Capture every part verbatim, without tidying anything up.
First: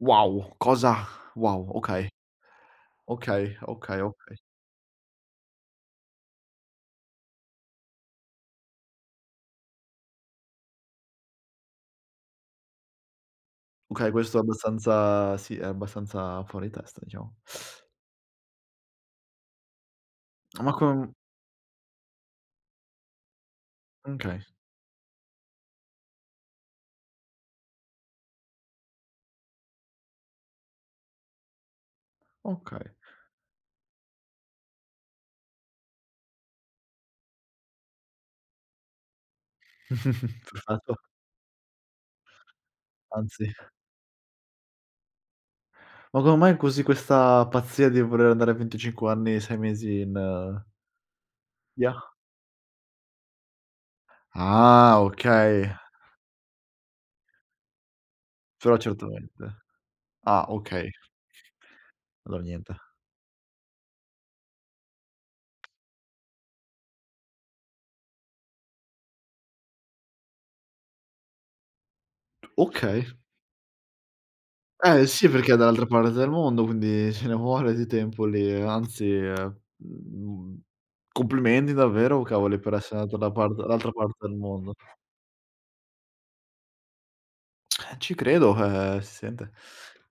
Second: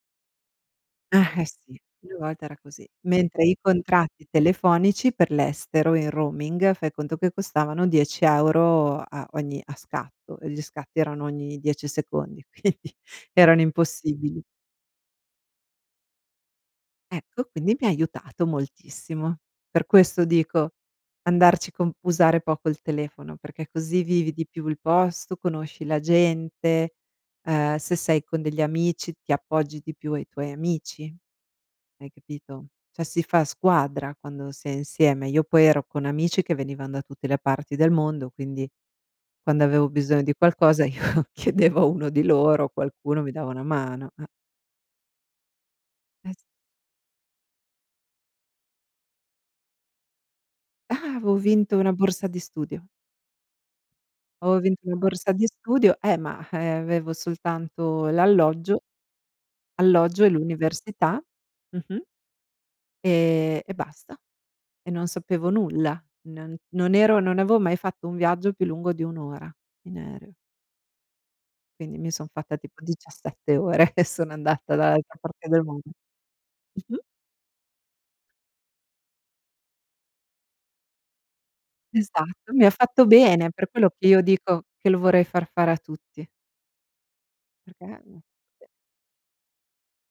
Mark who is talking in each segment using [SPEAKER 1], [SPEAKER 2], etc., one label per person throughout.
[SPEAKER 1] Wow, cosa
[SPEAKER 2] Eh
[SPEAKER 1] wow,
[SPEAKER 2] sì,
[SPEAKER 1] okay,
[SPEAKER 2] una volta era così. Mentre
[SPEAKER 1] okay,
[SPEAKER 2] i
[SPEAKER 1] okay,
[SPEAKER 2] contratti
[SPEAKER 1] okay.
[SPEAKER 2] telefonici per l'estero in roaming, fai conto che costavano dieci euro a ogni a scatto e gli scatti erano ogni dieci secondi, quindi erano
[SPEAKER 1] Okay, questo è
[SPEAKER 2] impossibili.
[SPEAKER 1] abbastanza sì, è abbastanza fuori testa, diciamo.
[SPEAKER 2] Ecco, quindi mi ha aiutato moltissimo. Per questo
[SPEAKER 1] Ma
[SPEAKER 2] dico
[SPEAKER 1] con
[SPEAKER 2] andarci con usare poco il telefono, perché così
[SPEAKER 1] Uhm,
[SPEAKER 2] vivi
[SPEAKER 1] kay.
[SPEAKER 2] di più il posto, conosci la gente, uhm, se sei con degli amici ti appoggi di più ai tuoi amici. Hai capito?
[SPEAKER 1] Okay.
[SPEAKER 2] Cioè si fa squadra quando si è insieme. Io poi ero con amici che venivan da tutte le parti del mondo, quindi quando avevo bisogno di qualcosa
[SPEAKER 1] Perfetto.
[SPEAKER 2] io chiedevo a uno di loro, qualcuno mi dava
[SPEAKER 1] Anzi
[SPEAKER 2] una mano, eh.
[SPEAKER 1] Ma
[SPEAKER 2] Eh s
[SPEAKER 1] come mai così questa pazzia di voler andare a venticinque anni, sei mesi in
[SPEAKER 2] Ah, aveo vinto una
[SPEAKER 1] [unintelligible]
[SPEAKER 2] borsa di studio. aveo vinto una
[SPEAKER 1] Ah,
[SPEAKER 2] borsa di
[SPEAKER 1] okay.
[SPEAKER 2] studio, eh, ma avevo soltanto
[SPEAKER 1] Però
[SPEAKER 2] l'alloggio,
[SPEAKER 1] certamente
[SPEAKER 2] alloggio e
[SPEAKER 1] ah okay.
[SPEAKER 2] l'università, mh-mh,
[SPEAKER 1] Allora niente.
[SPEAKER 2] e e basta. E non sapevo nulla, n non ero non avevo mai fatto un viaggio più lungo di un ora in aereo. Quindi mi son fatta tipo
[SPEAKER 1] Okay.
[SPEAKER 2] diciasette ore e sono andata
[SPEAKER 1] Eh
[SPEAKER 2] dall'altra
[SPEAKER 1] sì,
[SPEAKER 2] parte
[SPEAKER 1] perché è
[SPEAKER 2] del mondo,
[SPEAKER 1] dall'altra parte del mondo,
[SPEAKER 2] mh-mh.
[SPEAKER 1] quindi ce ne vuole di tempo lì, ehm, anzi, mhmm, complimendi davvero
[SPEAKER 2] Esatto,
[SPEAKER 1] cavoli,
[SPEAKER 2] mi ha
[SPEAKER 1] per essere
[SPEAKER 2] fatto
[SPEAKER 1] andato da
[SPEAKER 2] bene,
[SPEAKER 1] parte
[SPEAKER 2] per
[SPEAKER 1] dall'altra
[SPEAKER 2] quello che
[SPEAKER 1] parte
[SPEAKER 2] io
[SPEAKER 1] del
[SPEAKER 2] dico
[SPEAKER 1] mondo.
[SPEAKER 2] che lo vorrei far fare a tutti. Perché
[SPEAKER 1] Eh, ci
[SPEAKER 2] mhmm
[SPEAKER 1] credo,
[SPEAKER 2] [unintelligible]
[SPEAKER 1] eh si sente,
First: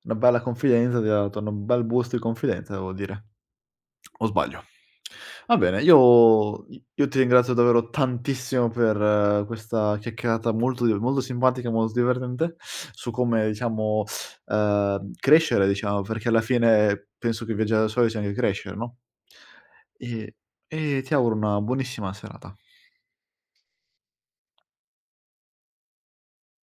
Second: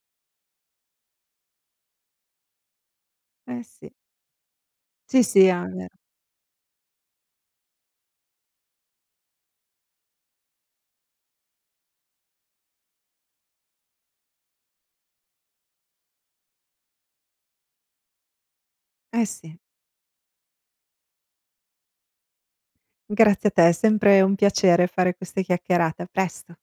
[SPEAKER 1] una bella confidenza, ti ha dato n un bel boost di confidenza devo dire.
[SPEAKER 2] Eh sì.
[SPEAKER 1] O sbaglio?
[SPEAKER 2] Sì, sì,
[SPEAKER 1] Va
[SPEAKER 2] ah è
[SPEAKER 1] bene,
[SPEAKER 2] vero.
[SPEAKER 1] io io ti ringrazio davvero tantissimo per questa chiacchierata molto di molto simbatica e molto divertente su come, diciamo, ehm, crescere, diciamo, perché alla fine penso che viaggiare da soli sia anghe crescere, no?
[SPEAKER 2] Eh sì.
[SPEAKER 1] E e ti auguro una buonissima serata.
[SPEAKER 2] Grazie a te, è sempre un piacere fare queste chiacchierate. A presto.